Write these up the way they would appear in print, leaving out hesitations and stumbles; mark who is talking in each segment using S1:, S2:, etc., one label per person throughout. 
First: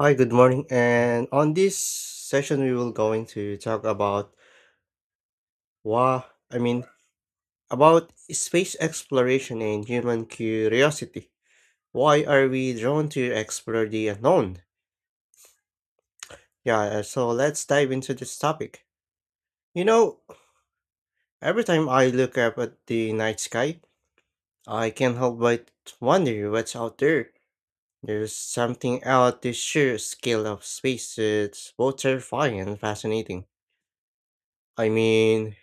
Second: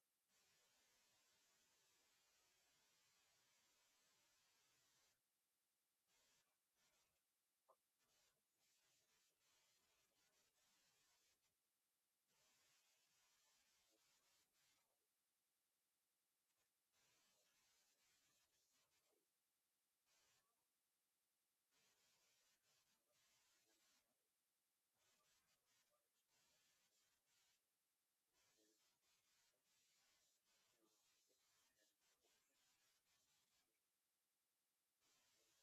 S1: Hi, good morning. And on this session, we will going to talk about why, I mean, about space exploration and human curiosity. Why are we drawn to explore the unknown? Yeah, so let's dive into this topic. You know, every time I look up at the night sky, I can't help but wonder what's out there. There's something out the sheer scale of space that's both terrifying and fascinating. I mean,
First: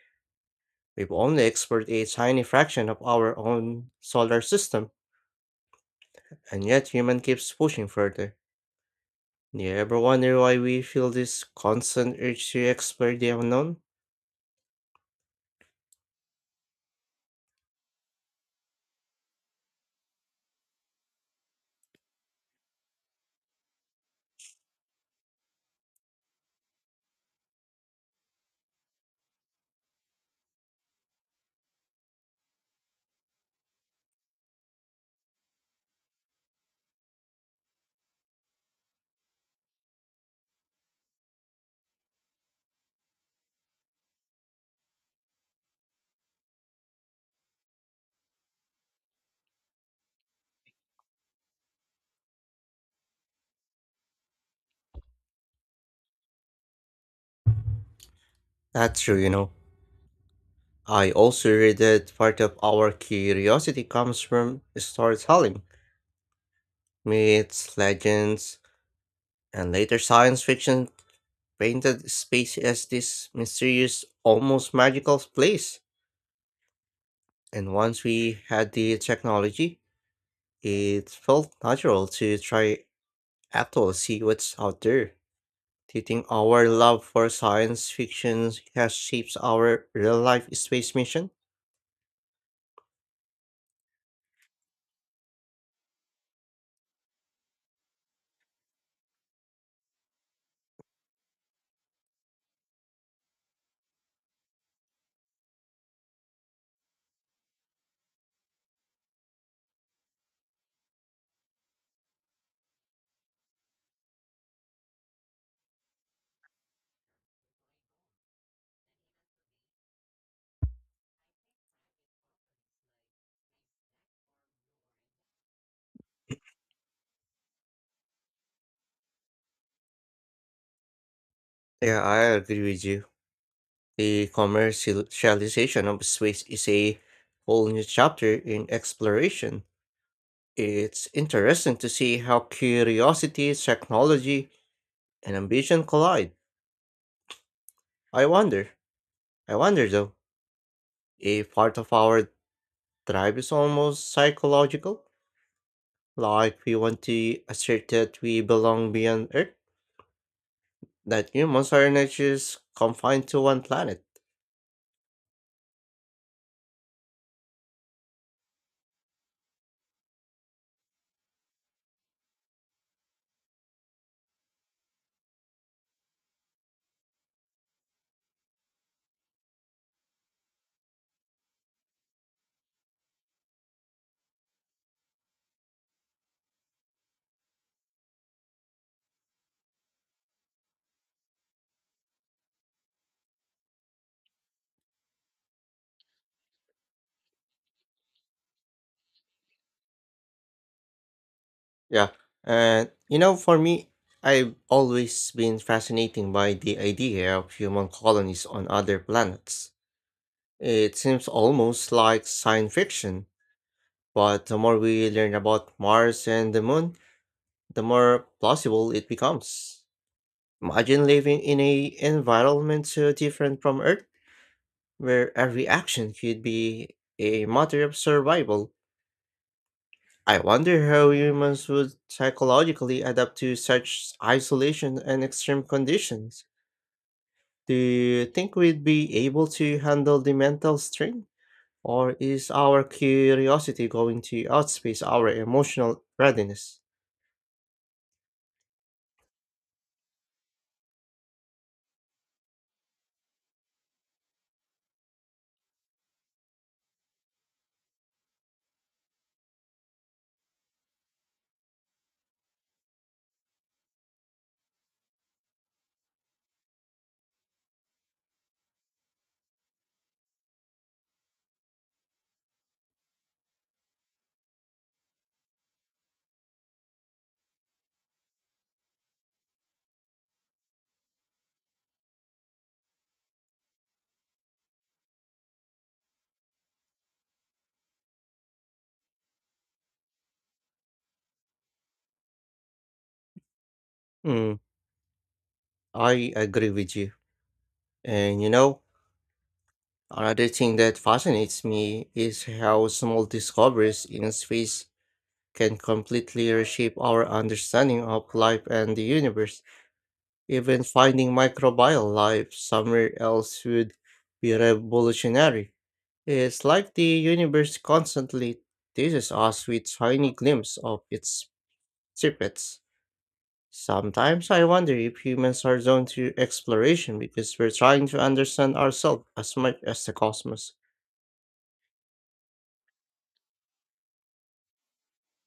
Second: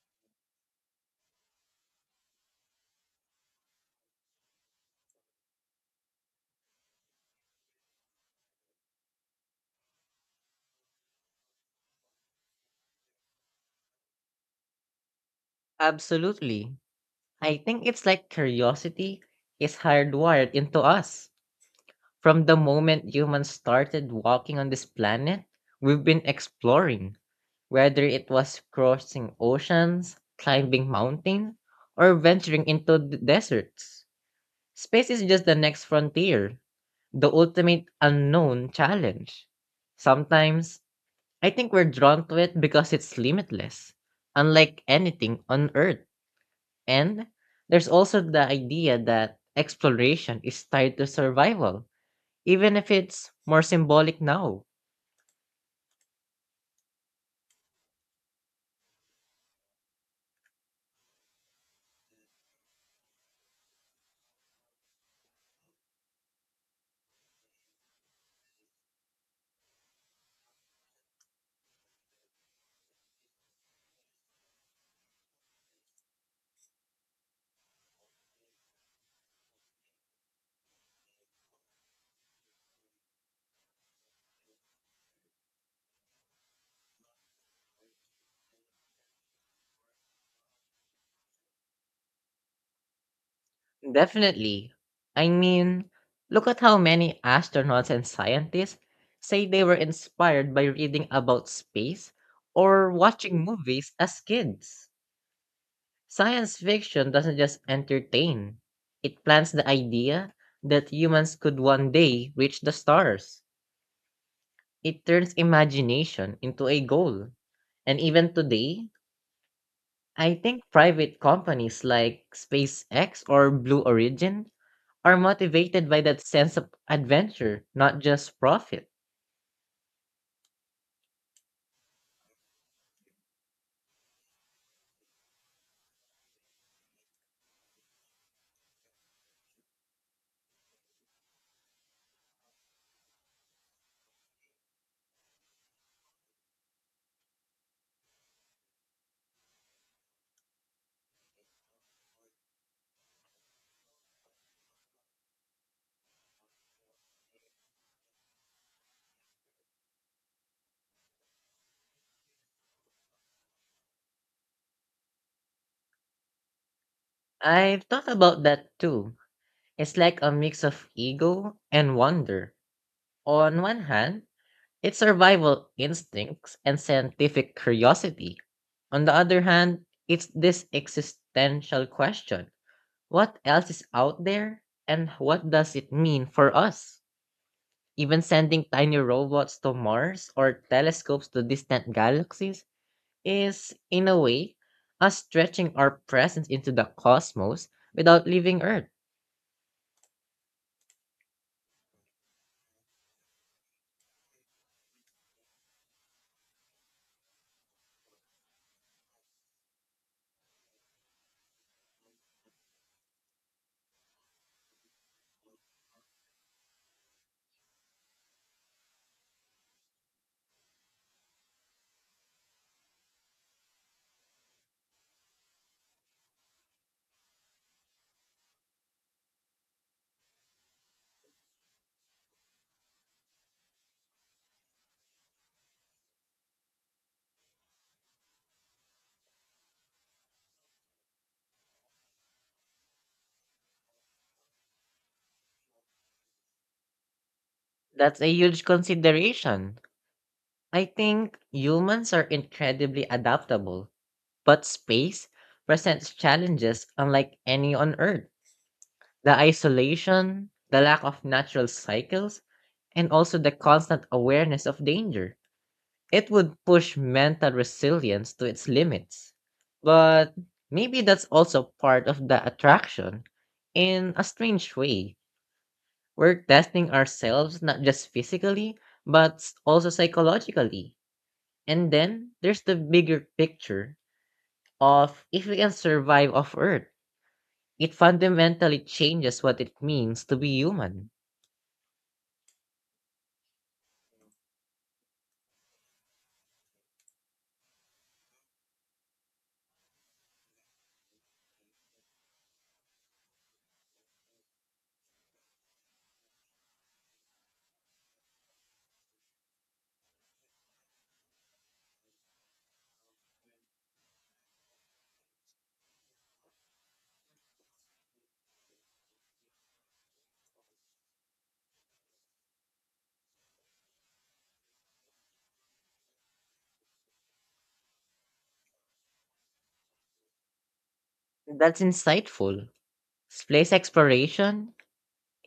S1: we've only explored a tiny fraction of our own solar system, and yet human keeps pushing further. Do you ever wonder why we feel this constant urge to explore the unknown?
S2: Absolutely. I think it's like curiosity is hardwired into us. From the moment humans started walking on this planet, we've been exploring, whether it was crossing oceans, climbing mountains, or venturing into deserts. Space is just the next frontier, the ultimate unknown challenge. Sometimes, I think we're drawn to it because it's limitless, unlike anything on Earth. And there's also the idea that exploration is tied to survival, even if it's more symbolic now.
S1: That's true, you know. I also read that part of our curiosity comes from storytelling, myths, legends, and later science fiction painted space as this mysterious, almost magical place. And once we had the technology, it felt natural to try actually see what's out there. Do you think our love for science fiction has shaped our real life space mission?
S2: Definitely. I mean, look at how many astronauts and scientists say they were inspired by reading about space or watching movies as kids. Science fiction doesn't just entertain, it plants the idea that humans could one day reach the stars. It turns imagination into a goal. And even today, I think private companies like SpaceX or Blue Origin are motivated by that sense of adventure, not just profit.
S1: Yeah, I agree with you. The commercialization of space is a whole new chapter in exploration. It's interesting to see how curiosity, technology, and ambition collide. I wonder, I wonder though, if part of our drive is almost psychological, like we want to assert that we belong beyond Earth, that humans are not just confined to one planet.
S2: I've thought about that too. It's like a mix of ego and wonder. On one hand, it's survival instincts and scientific curiosity. On the other hand, it's this existential question. What else is out there, and what does it mean for us? Even sending tiny robots to Mars or telescopes to distant galaxies is, in a way, us stretching our presence into the cosmos without leaving Earth.
S1: Yeah. And, you know, for me, I've always been fascinated by the idea of human colonies on other planets. It seems almost like science fiction, but the more we learn about Mars and the moon, the more plausible it becomes. Imagine living in a environment so different from Earth, where every action could be a matter of survival. I wonder how humans would psychologically adapt to such isolation and extreme conditions. Do you think we'd be able to handle the mental strain? Or is our curiosity going to outpace our emotional readiness?
S2: That's a huge consideration. I think humans are incredibly adaptable, but space presents challenges unlike any on Earth. The isolation, the lack of natural cycles, and also the constant awareness of danger. It would push mental resilience to its limits. But maybe that's also part of the attraction in a strange way. We're testing ourselves not just physically, but also psychologically. And then there's the bigger picture of if we can survive off Earth. It fundamentally changes what it means to be human.
S1: Hmm, I agree with you. And you know, another thing that fascinates me is how small discoveries in space can completely reshape our understanding of life and the universe. Even finding microbial life somewhere else would be revolutionary. It's like the universe constantly teases us with tiny glimpses of its secrets. Sometimes I wonder if humans are drawn to exploration because we're trying to understand ourselves as much as the cosmos.
S2: That's insightful. Space exploration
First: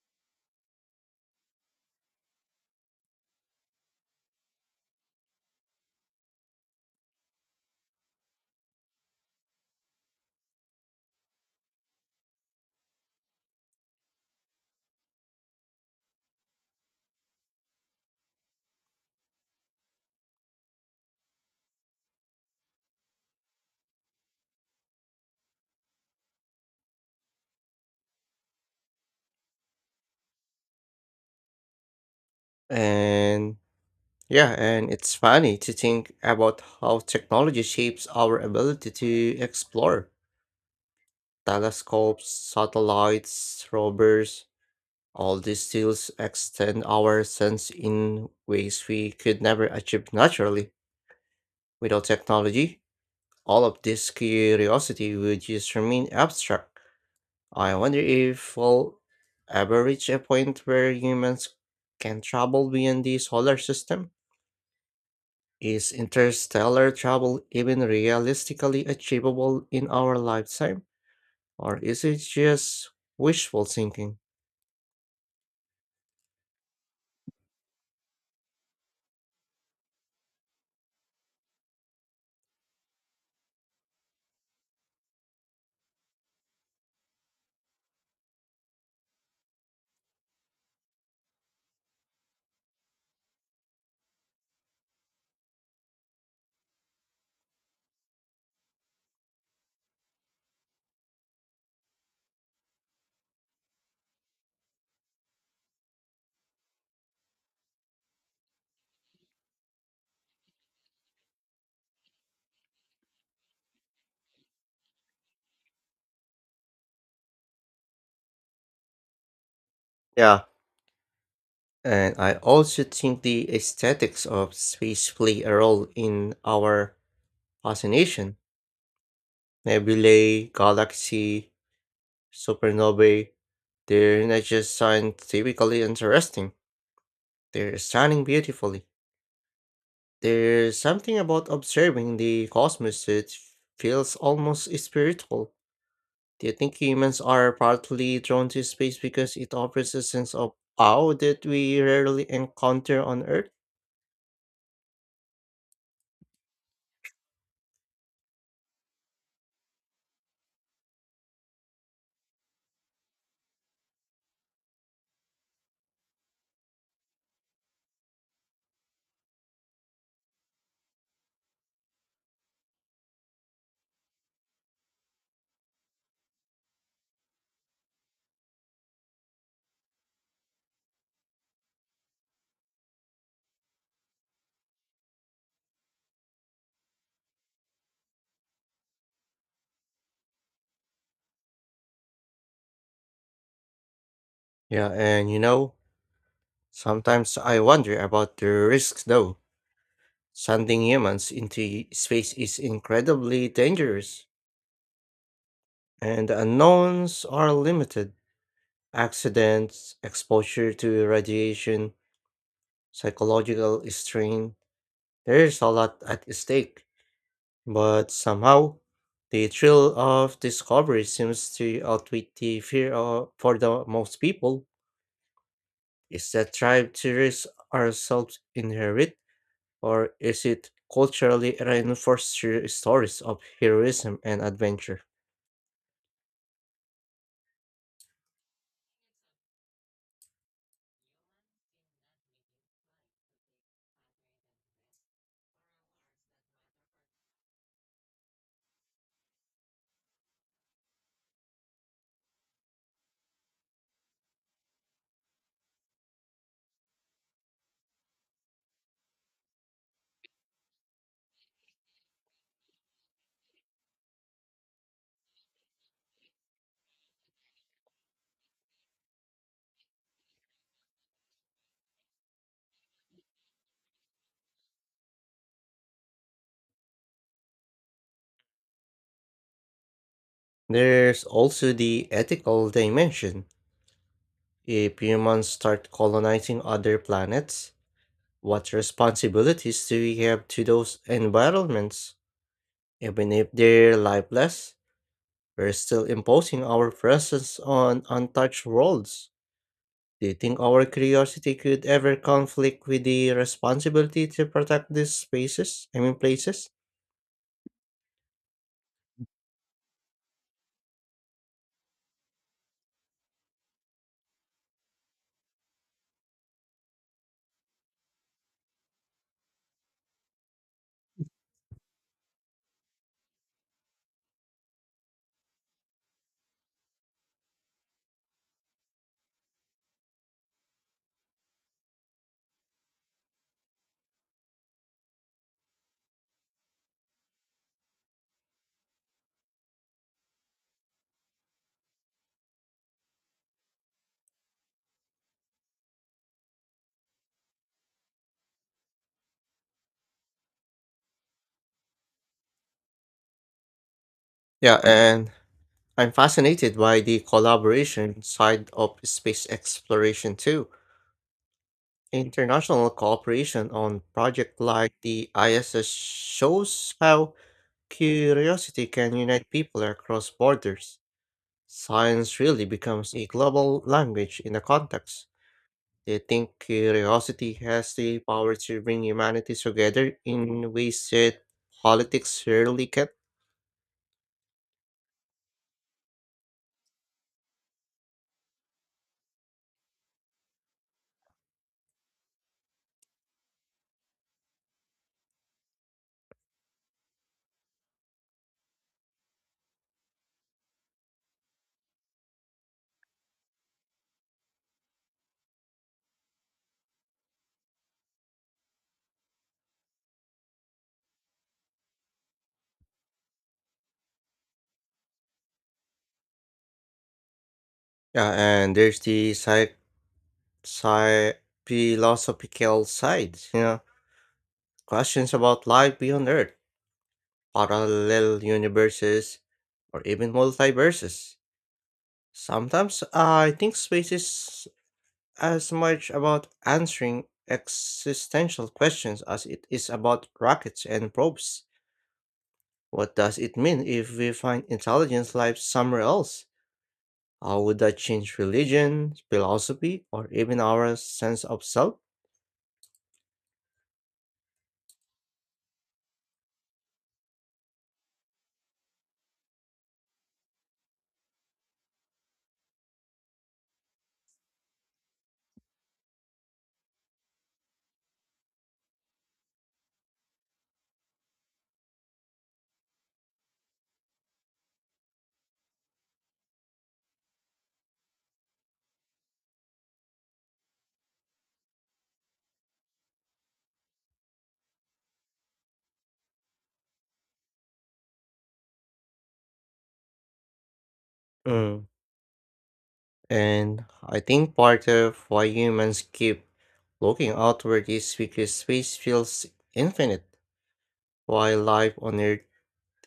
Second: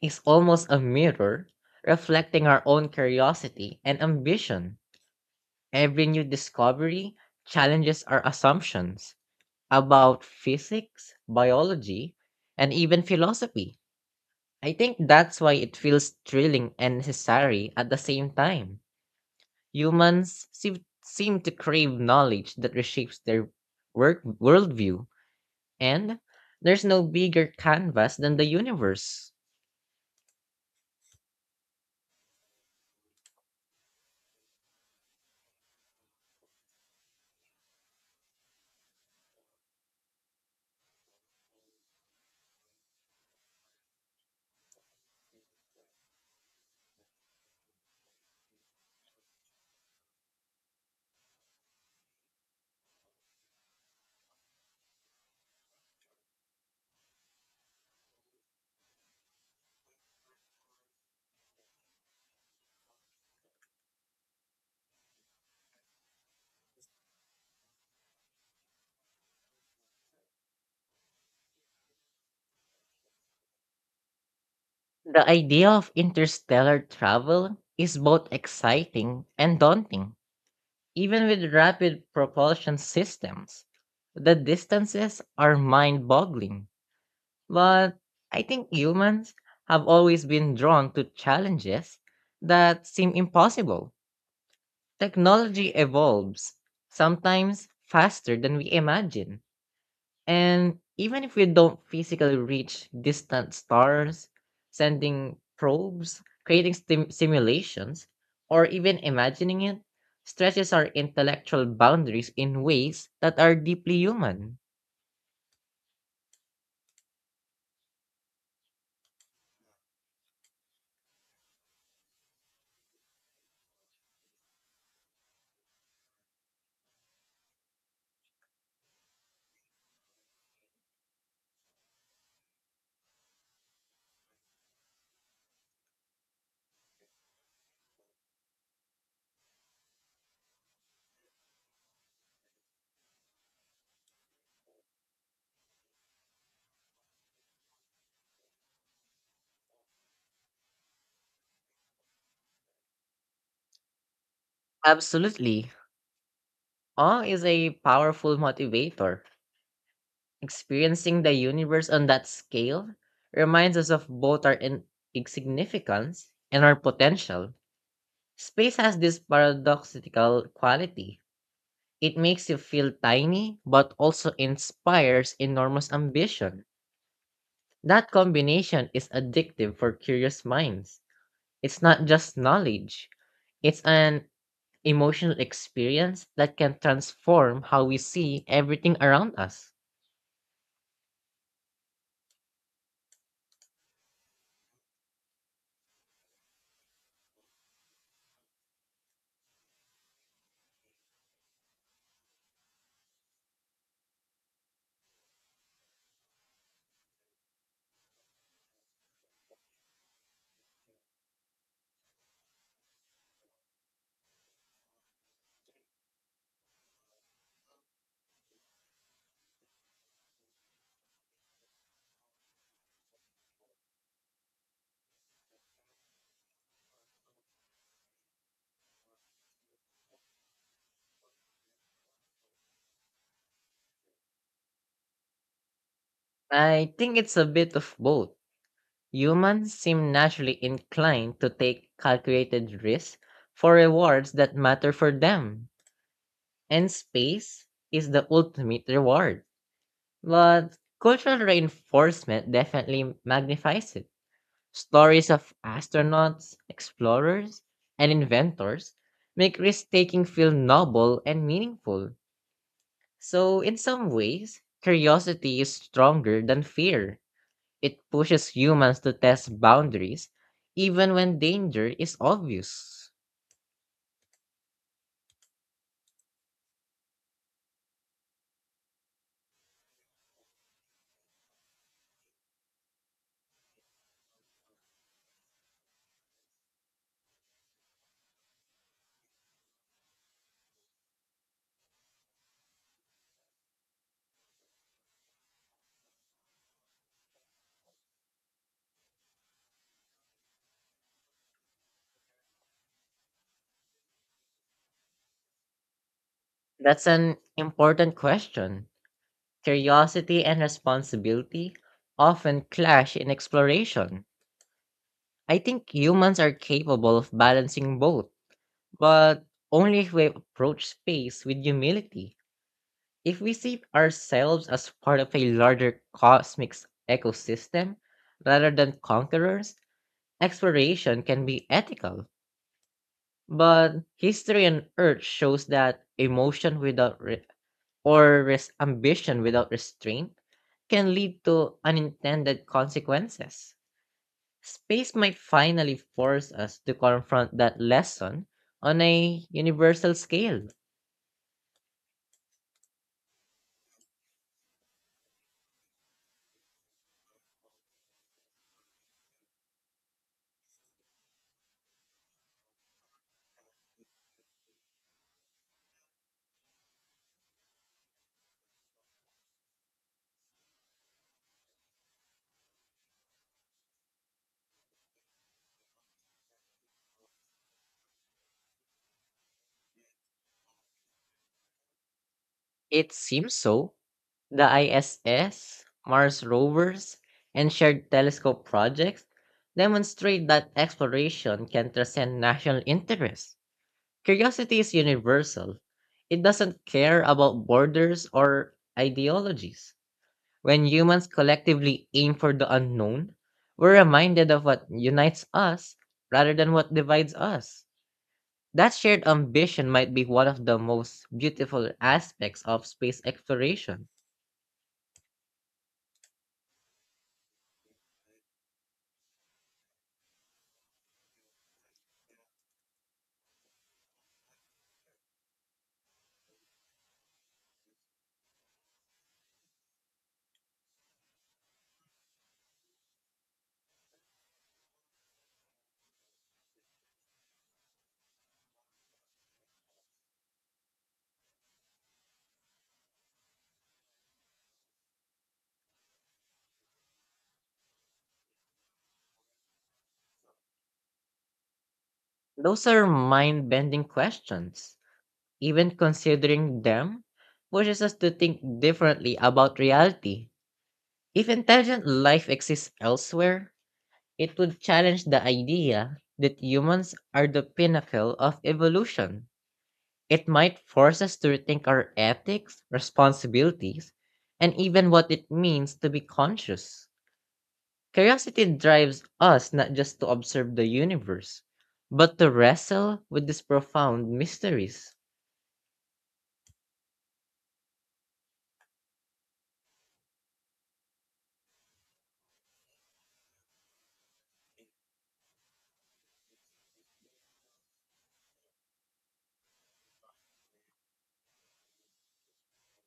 S2: is almost a mirror reflecting our own curiosity and ambition. Every new discovery challenges our assumptions about physics, biology, and even philosophy. I think that's why it feels thrilling and necessary at the same time. Humans seem to crave knowledge that reshapes their worldview, and there's no bigger canvas than the universe.
S1: And yeah, and it's funny to think about how technology shapes our ability to explore telescopes, satellites, rovers. All these tools extend our sense in ways we could never achieve naturally. Without technology, all of this curiosity would just remain abstract. I wonder if we'll ever reach a point where humans can travel beyond the solar system. Is interstellar travel even realistically achievable in our lifetime, or is it just wishful thinking?
S2: The idea of interstellar travel is both exciting and daunting, even with rapid propulsion systems. The distances are mind boggling, but I think humans have always been drawn to challenges that seem impossible. Technology evolves, sometimes faster than we imagine. And even if we don't physically reach distant stars, sending probes, creating simulations, or even imagining it stretches our intellectual boundaries in ways that are deeply human.
S1: Yeah, and I also think the aesthetics of space play a role in our fascination. Nebulae, galaxy, supernovae, they're not just scientifically interesting, they're stunning beautifully. There's something about observing the cosmos that feels almost spiritual. Do you think humans are partly drawn to space because it offers a sense of awe that we rarely encounter on Earth?
S2: Absolutely. Awe is a powerful motivator. Experiencing the universe on that scale reminds us of both our insignificance and our potential. Space has this paradoxical quality. It makes you feel tiny, but also inspires enormous ambition. That combination is addictive for curious minds. It's not just knowledge, it's an emotional experience that can transform how we see everything around us.
S1: Yeah, and you know, sometimes I wonder about the risks though. Sending humans into space is incredibly dangerous, and the unknowns are limited. Accidents, exposure to radiation, psychological strain, there's a lot at stake. But somehow, the thrill of discovery seems to outweigh the fear of, for the most people. Is that drive to risk ourselves inherit? Or is it culturally reinforced through stories of heroism and adventure?
S2: I think it's a bit of both. Humans seem naturally inclined to take calculated risks for rewards that matter for them, and space is the ultimate reward. But cultural reinforcement definitely magnifies it. Stories of astronauts, explorers, and inventors make risk taking feel noble and meaningful. So, in some ways, curiosity is stronger than fear. It pushes humans to test boundaries, even when danger is obvious.
S1: There's also the ethical dimension. If humans start colonizing other planets, what responsibilities do we have to those environments? Even if they're lifeless, we're still imposing our presence on untouched worlds. Do you think our curiosity could ever conflict with the responsibility to protect these spaces? I mean, places?
S2: That's an important question. Curiosity and responsibility often clash in exploration. I think humans are capable of balancing both, but only if we approach space with humility. If we see ourselves as part of a larger cosmic ecosystem rather than conquerors, exploration can be ethical. But history on Earth shows that emotion without ambition without restraint can lead to unintended consequences. Space might finally force us to confront that lesson on a universal scale.
S1: Yeah, and I'm fascinated by the collaboration side of space exploration too. International cooperation on projects like the ISS shows how curiosity can unite people across borders. Science really becomes a global language in a context. Do you think curiosity has the power to bring humanity together in ways that politics rarely can?
S2: It seems so. The ISS, Mars rovers, and shared telescope projects demonstrate that exploration can transcend national interests. Curiosity is universal, it doesn't care about borders or ideologies. When humans collectively aim for the unknown, we're reminded of what unites us rather than what divides us. That shared ambition might be one of the most beautiful aspects of space exploration.
S1: Yeah, and there's the sci- philosophical side, you know, questions about life beyond Earth, parallel universes, or even multiverses. Sometimes I think space is as much about answering existential questions as it is about rockets and probes. What does it mean if we find intelligence life somewhere else? How would that change religion, philosophy, or even our sense of self?
S2: Those are mind bending questions. Even considering them pushes us to think differently about reality. If intelligent life exists elsewhere, it would challenge the idea that humans are the pinnacle of evolution. It might force us to rethink our ethics, responsibilities, and even what it means to be conscious. Curiosity drives us not just to observe the universe, but to wrestle with these profound mysteries.
S1: Mm, and I think part of why humans keep looking outward is because space feels infinite, while life on Earth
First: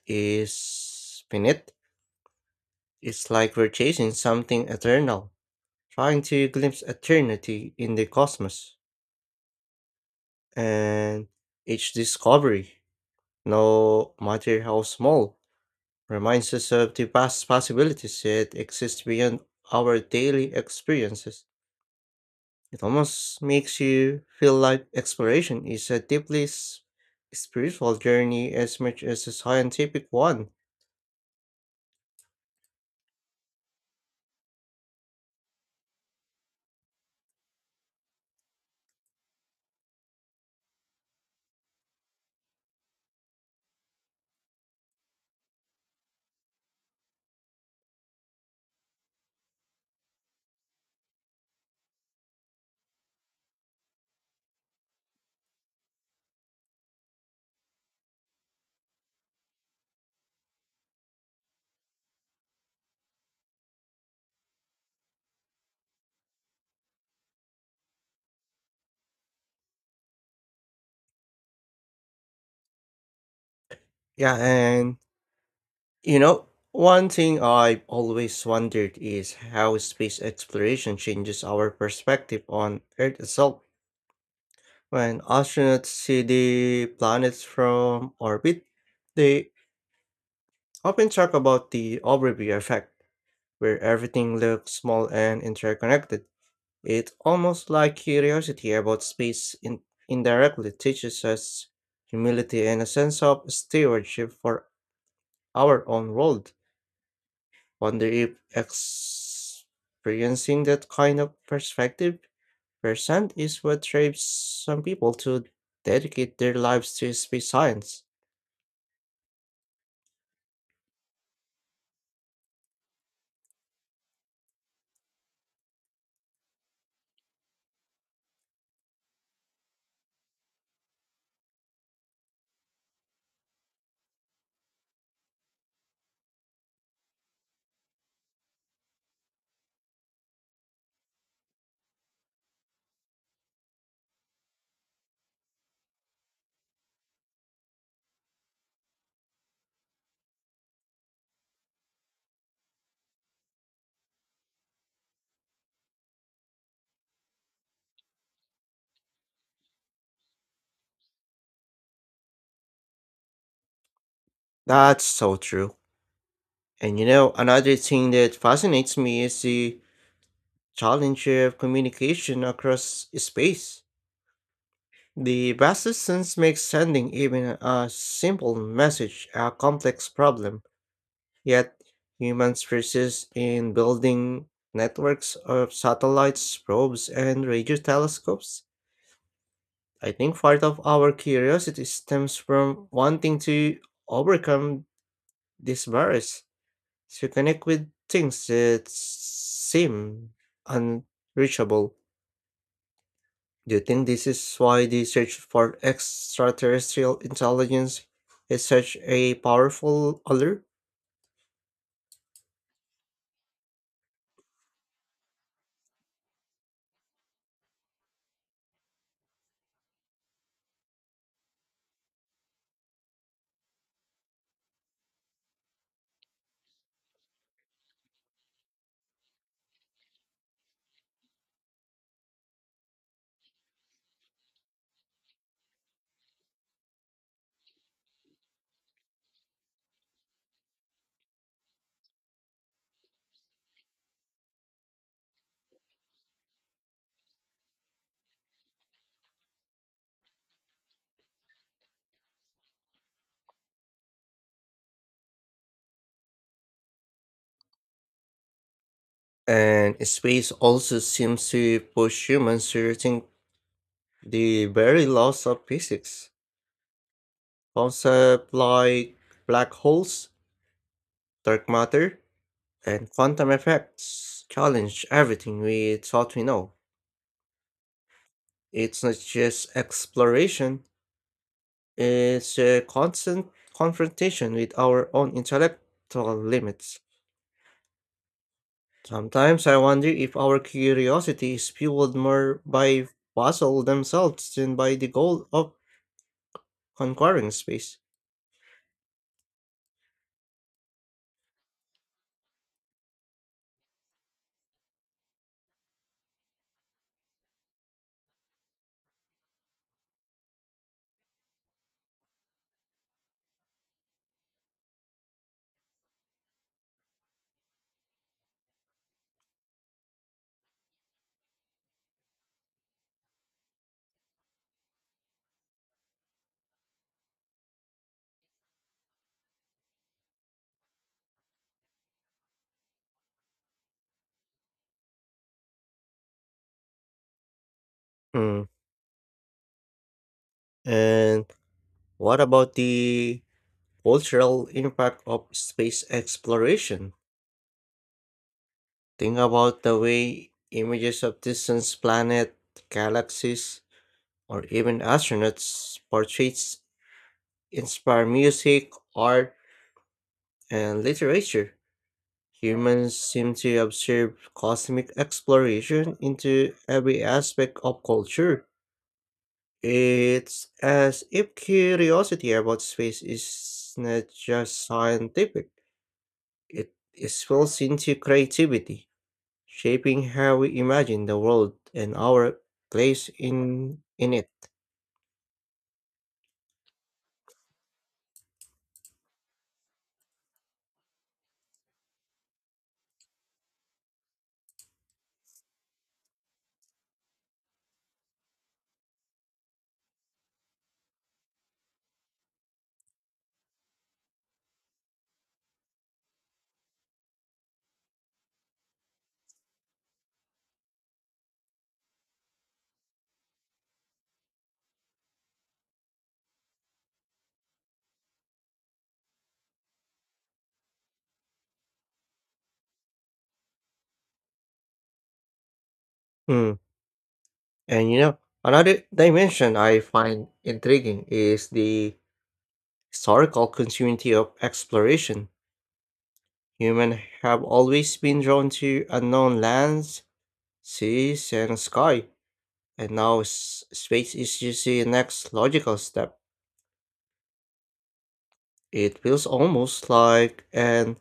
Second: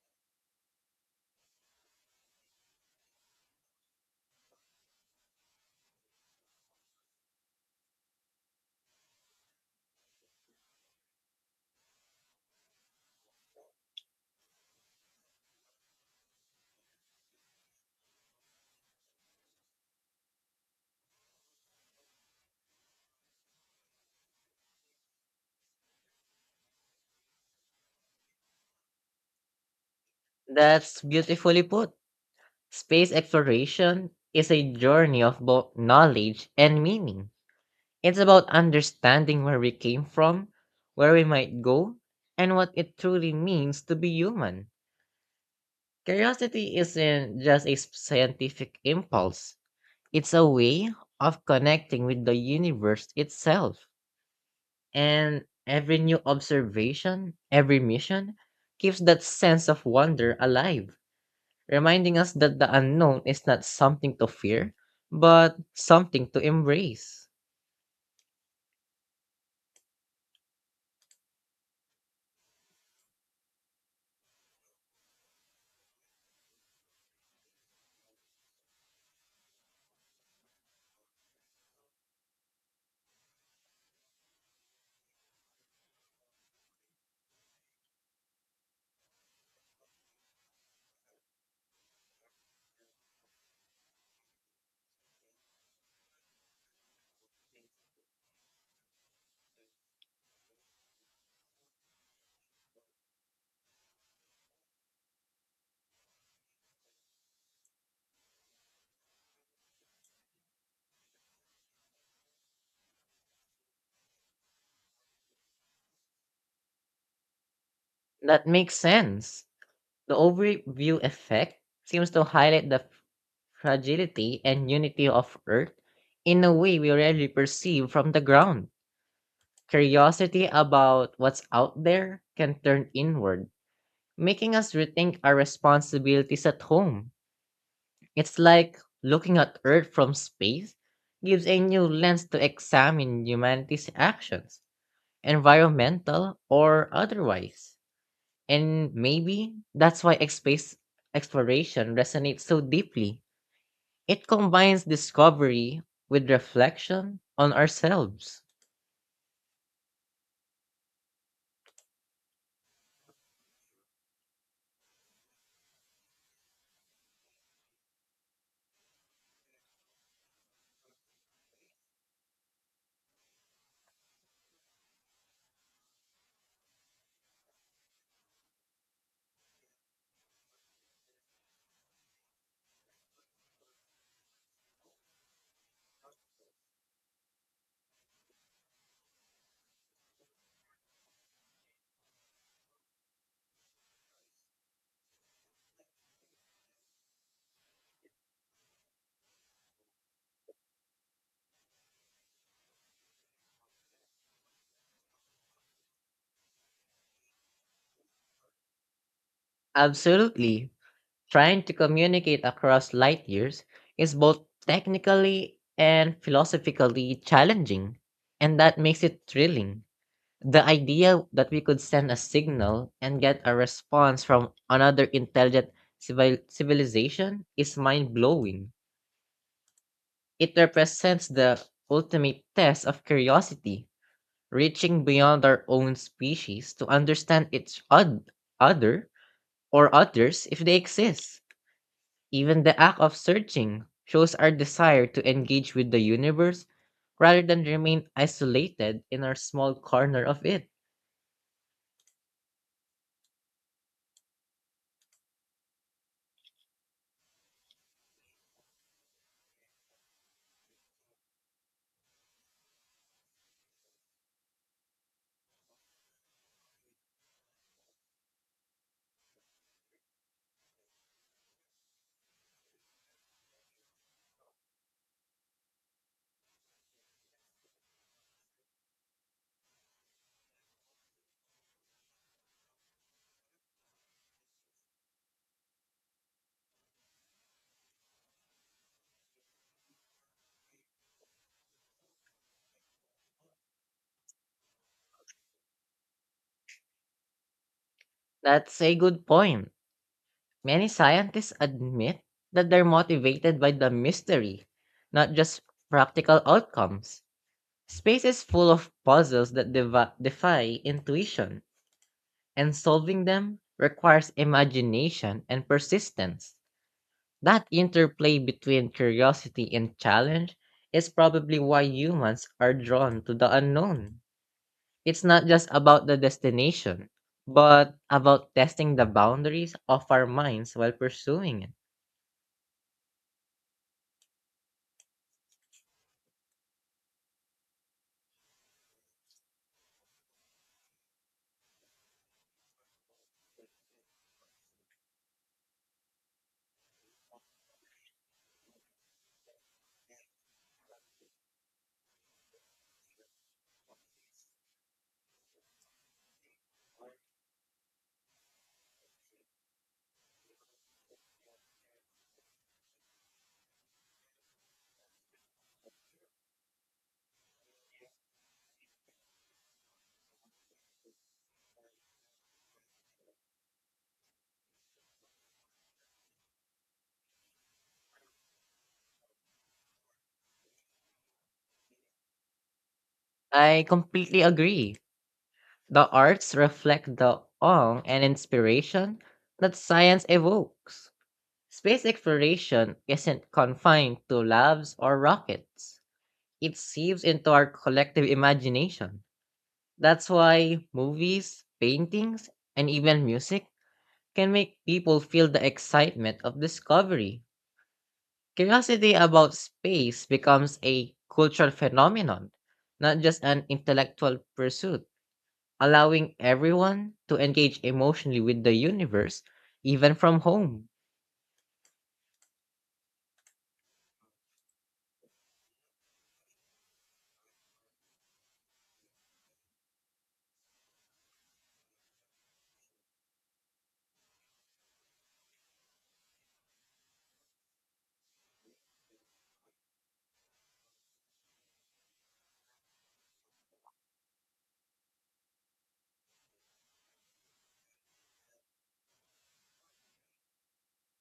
S1: is finite. It's like we're chasing something eternal, trying to glimpse eternity in the cosmos. And each discovery, no matter how small, reminds us of the vast possibilities that exist beyond our daily experiences. It almost makes you feel like exploration is a deeply spiritual journey as much as a scientific one.
S2: That's beautifully put. Space exploration is a journey of both knowledge and meaning. It's about understanding where we came from, where we might go, and what it truly means to be human. Curiosity isn't just a scientific impulse, it's a way of connecting with the universe itself. And every new observation, every mission, keeps that sense of wonder alive, reminding us that the unknown is not something to fear, but something to embrace.
S1: Yeah, and you know, one thing I've always wondered is how space exploration changes our perspective on Earth itself. When astronauts see the planets from orbit, they often talk about the overview effect, where everything looks small and interconnected. It's almost like curiosity about space indirectly teaches us humility and a sense of stewardship for our own world. Wonder if experiencing that kind of perspective percent is what drives some people to dedicate their lives to space science.
S2: That makes sense. The overview effect seems to highlight the fragility and unity of Earth in a way we rarely perceive from the ground. Curiosity about what's out there can turn inward, making us rethink our responsibilities at home. It's like looking at Earth from space gives a new lens to examine humanity's actions, environmental or otherwise. And maybe that's why space exploration resonates so deeply. It combines discovery with reflection on ourselves.
S1: That's so true. And you know, another thing that fascinates me is the challenge of communication across space. The vast distance makes sending even a simple message a complex problem. Yet, humans persist in building networks of satellites, probes, and radio telescopes. I think part of our curiosity stems from wanting to overcome this barrier. You connect with things that seem unreachable. Do you think this is why the search for extraterrestrial intelligence is such a powerful allure?
S2: Absolutely. Trying to communicate across light years is both technically and philosophically challenging, and that makes it thrilling. The idea that we could send a signal and get a response from another intelligent civilization is mind blowing. It represents the ultimate test of curiosity, reaching beyond our own species to understand its other or others if they exist. Even the act of searching shows our desire to engage with the universe rather than remain isolated in our small corner of it.
S1: And space also seems to push humans to rethink the very laws of physics. Concepts like black holes, dark matter, and quantum effects challenge everything we thought we know. It's not just exploration, it's a constant confrontation with our own intellectual limits. Sometimes I wonder if our curiosity is fueled more by puzzle themselves than by the goal of conquering space.
S2: That's a good point. Many scientists admit that they're motivated by the mystery, not just practical outcomes. Space is full of puzzles that defy intuition, and solving them requires imagination and persistence. That interplay between curiosity and challenge is probably why humans are drawn to the unknown. It's not just about the destination, but about testing the boundaries of our minds while pursuing it.
S1: Hmm. And what about the cultural impact of space exploration? Think about the way images of distant planets, galaxies, or even astronauts portraits inspire music, art, and literature. Humans seem to observe cosmic exploration into every aspect of culture. It's as if curiosity about space is not just scientific, it is spills into creativity, shaping how we imagine the world and our place
S2: I
S1: in, in
S2: completely
S1: it.
S2: agree. The arts reflect the awe and inspiration that science evokes. Space exploration isn't confined to labs or rockets. It seeps into our collective imagination. That's why movies, paintings, and even music can make people feel the excitement of discovery. Curiosity about space becomes a cultural phenomenon, not just an intellectual pursuit, allowing everyone to engage emotionally with the universe, even from home.
S1: Mm. And you know, another dimension I find intriguing is the historical continuity of exploration. Humans have always been drawn to unknown lands, seas, and sky, and now space is just the next logical step. It feels almost like an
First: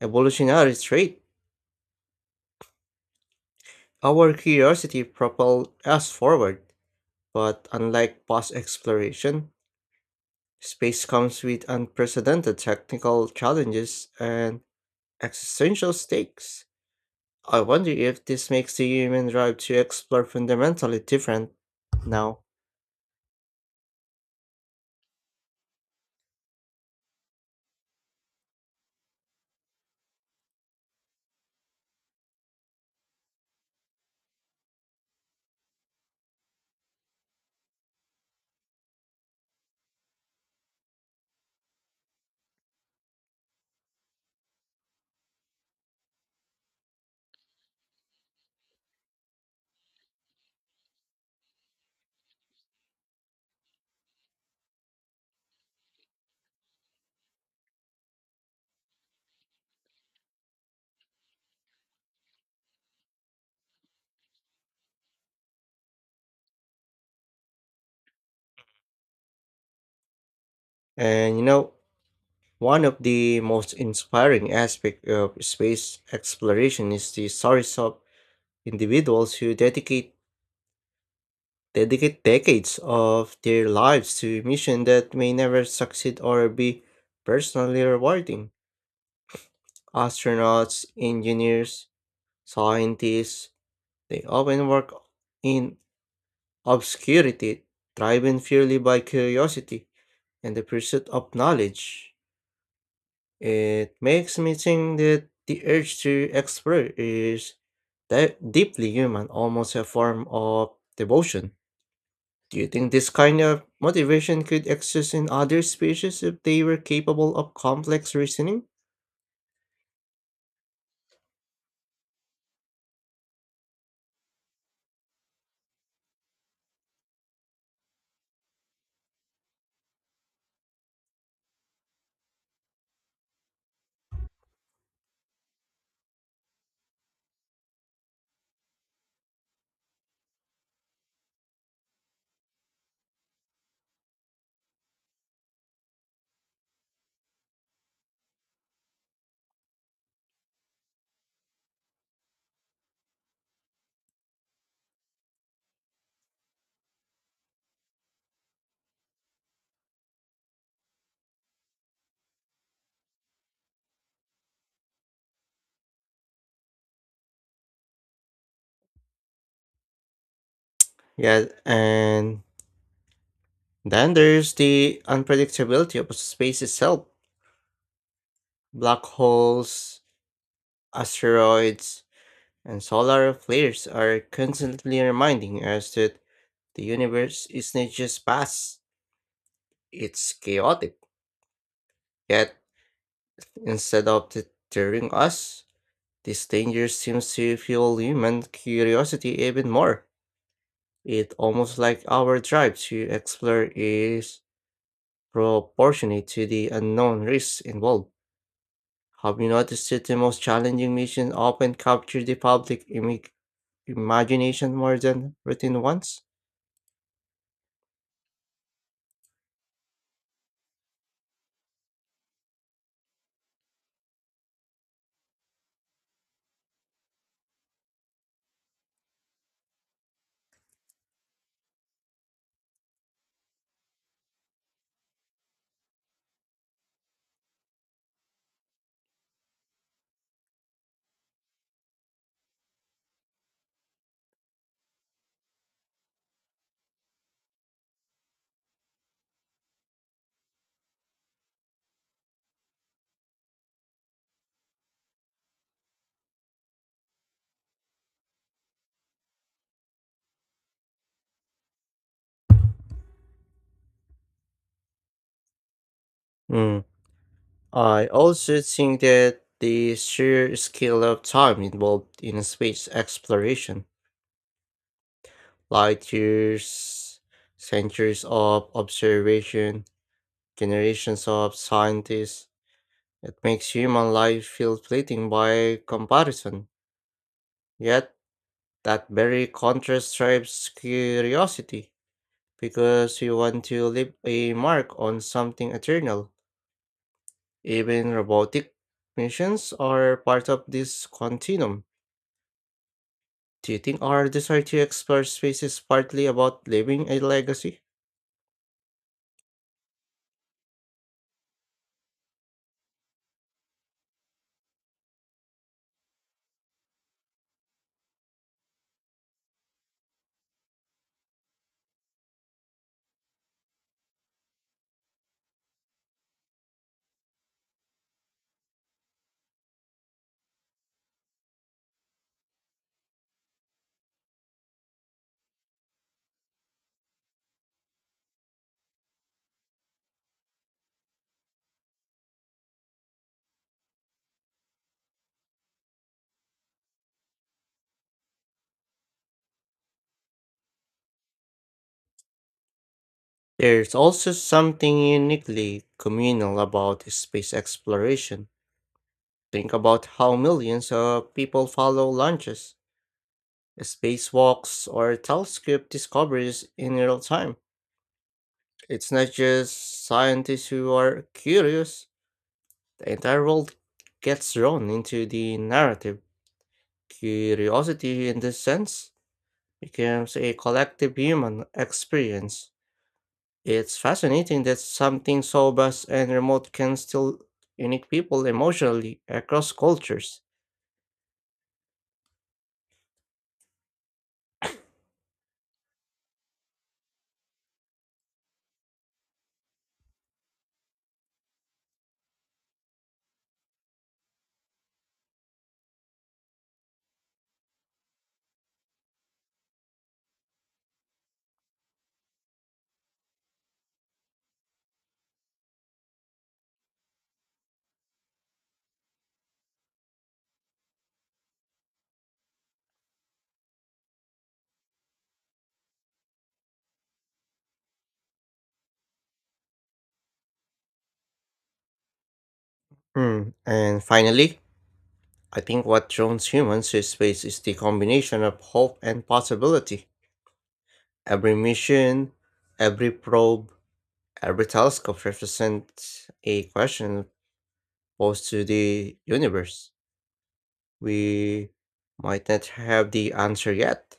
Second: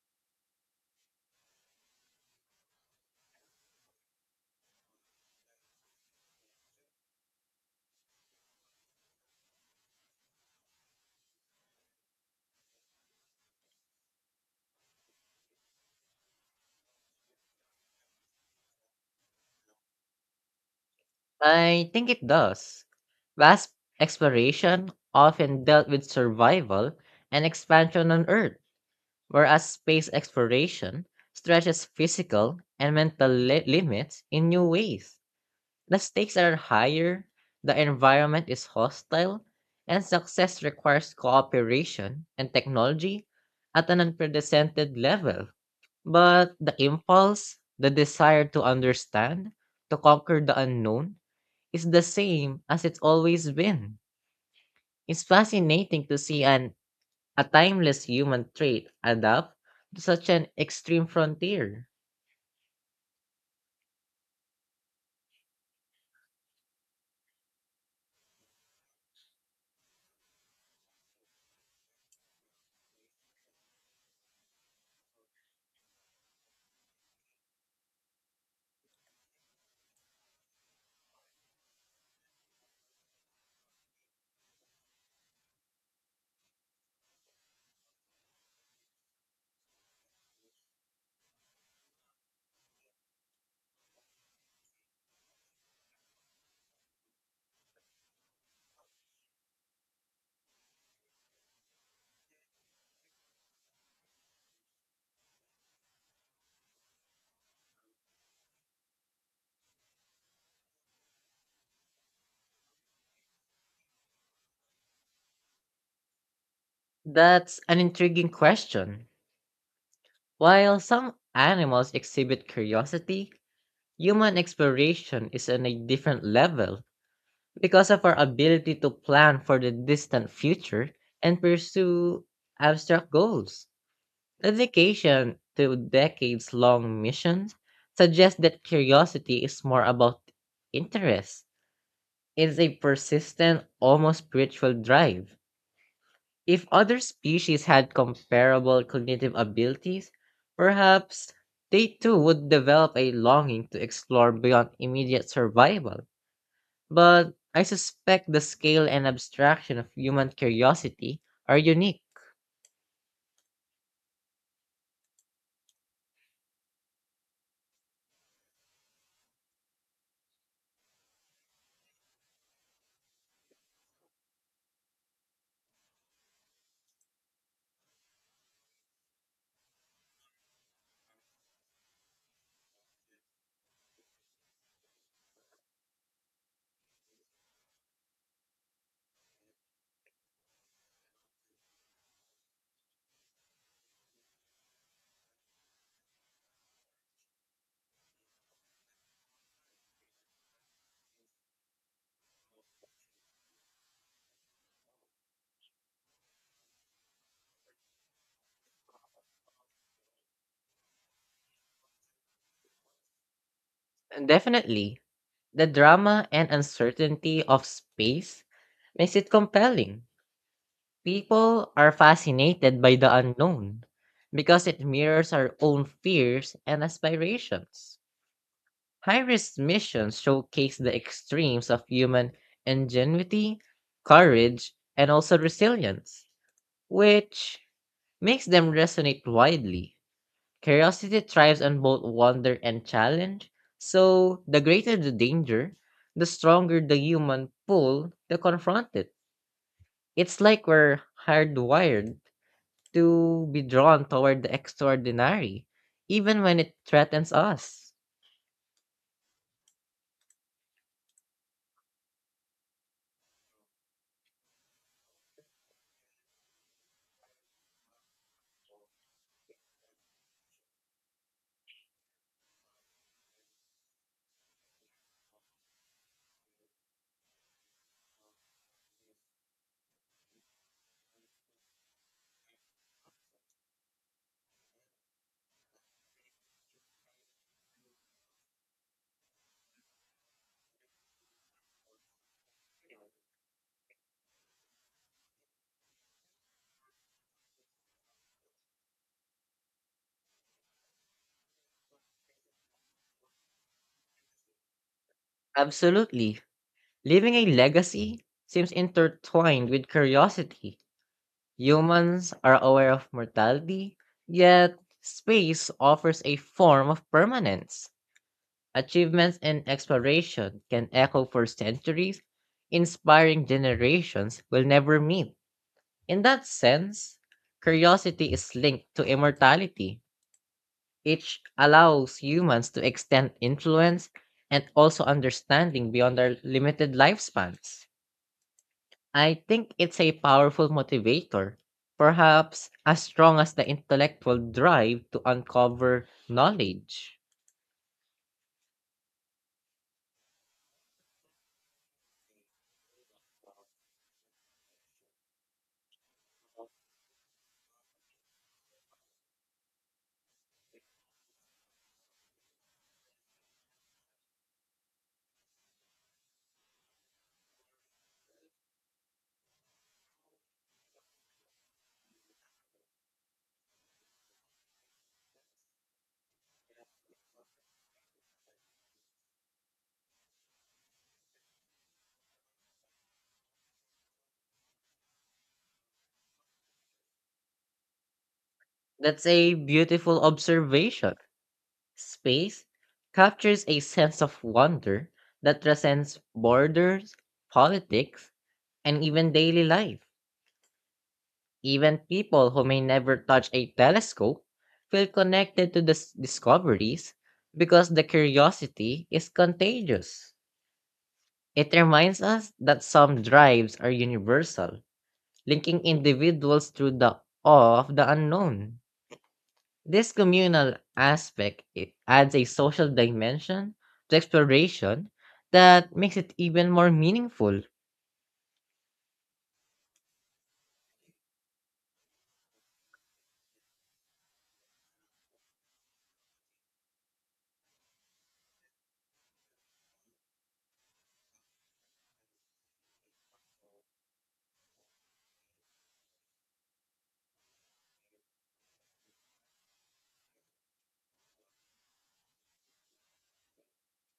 S1: evolutionary trait. Our curiosity propelled us forward, but unlike past exploration, space comes with unprecedented technical challenges and existential stakes. I wonder if this makes the human drive to explore fundamentally different
S2: I think it
S1: now.
S2: does. Vast exploration often dealt with survival and expansion on Earth, whereas space exploration stretches physical and mental limits in new ways. The stakes are higher, the environment is hostile, and success requires cooperation and technology at an unprecedented level. But the impulse, the desire to understand, to conquer the unknown, is the same as it's always been. It's fascinating to see an a timeless human trait adapt to such an extreme frontier.
S1: And you know, one of the most inspiring aspects of space exploration is the stories of individuals who dedicate decades of their lives to missions that may never succeed or be personally rewarding. Astronauts, engineers, scientists, they often work in obscurity, driven purely by curiosity and the pursuit of knowledge. It makes me think that the urge to explore is deeply human, almost a form of devotion. Do you think this kind of motivation could exist in other species if they were capable of
S2: That's an
S1: complex
S2: intriguing
S1: reasoning?
S2: question. While some animals exhibit curiosity, human exploration is on a different level because of our ability to plan for the distant future and pursue abstract goals. Dedication to decades long missions suggests that curiosity is more about interest. It's a persistent, almost spiritual drive. If other species had comparable cognitive abilities, perhaps they too would develop a longing to explore beyond immediate survival. But I suspect the scale and abstraction of human curiosity are unique.
S1: Yeah, and then there's the unpredictability of space itself. Black holes, asteroids, and solar flares are constantly reminding us that the universe is not just vast, it's chaotic. Yet, instead of deterring us, this danger seems to fuel human curiosity even more. It almost like our drive to explore is proportionate to the unknown risks involved. Have you noticed that the most challenging missions often capture the public imagination more
S2: Definitely,
S1: than
S2: the
S1: routine ones?
S2: drama and uncertainty of space makes it compelling. People are fascinated by the unknown because it mirrors our own fears and aspirations. High risk missions showcase the extremes of human ingenuity, courage, and also resilience, which makes them resonate widely. Curiosity thrives on both wonder and challenge, so the greater the danger, the stronger the human pull to confront it. It's like we're hardwired to be drawn toward the extraordinary, even when it threatens us.
S1: Hmm. I also think that the sheer scale of time involved in space exploration, light years, centuries of observation, generations of scientists, it makes human life feel fleeting by comparison. Yet, that very contrast drives curiosity, because we want to leave a mark on something eternal. Even robotic missions are part of this continuum. Do you think our desire to explore space is partly
S2: Absolutely.
S1: about leaving a
S2: Leaving a
S1: legacy?
S2: legacy seems intertwined with curiosity. Humans are aware of mortality, yet space offers a form of permanence. Achievements in exploration can echo for centuries, inspiring generations will never meet. In that sense, curiosity is linked to immortality, which allows humans to extend influence and also understanding beyond their limited lifespans. I think it's a powerful motivator, perhaps as strong as the intellectual drive to uncover knowledge.
S1: There's also something uniquely communal about space exploration. Think about how millions of people follow launches, spacewalks, or telescope discoveries in real time. It's not just scientists who are curious, the entire world gets drawn into the narrative. Curiosity, in this sense, becomes a collective human experience. It's fascinating that something so vast and remote can still unite people emotionally
S2: That's a
S1: across
S2: beautiful
S1: cultures.
S2: observation. Space captures a sense of wonder that transcends borders, politics, and even daily life. Even people who may never touch a telescope feel connected to the discoveries because the curiosity is contagious. It reminds us that some drives are universal, linking individuals through the awe of the unknown. This communal aspect it adds a social dimension to exploration that makes it even more meaningful.
S1: Hmm. And finally, I think what draws humans to space is the combination of hope and possibility. Every mission, every probe, every telescope represents a question posed to the universe. We might not have the answer yet,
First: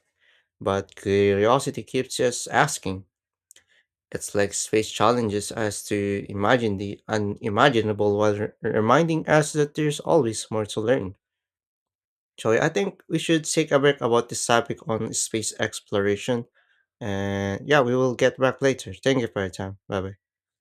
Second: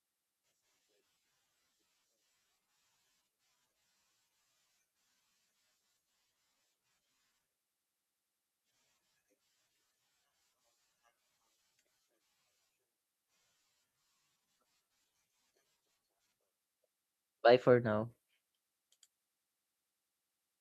S1: but curiosity keeps us asking. It's like space challenges us to imagine the unimaginable while reminding us that there's always more to learn. Joy, I think we should take a break about this topic on space exploration.
S2: Bye
S1: And
S2: for
S1: yeah, we
S2: now.
S1: will get back later. Thank you for your time. Bye bye.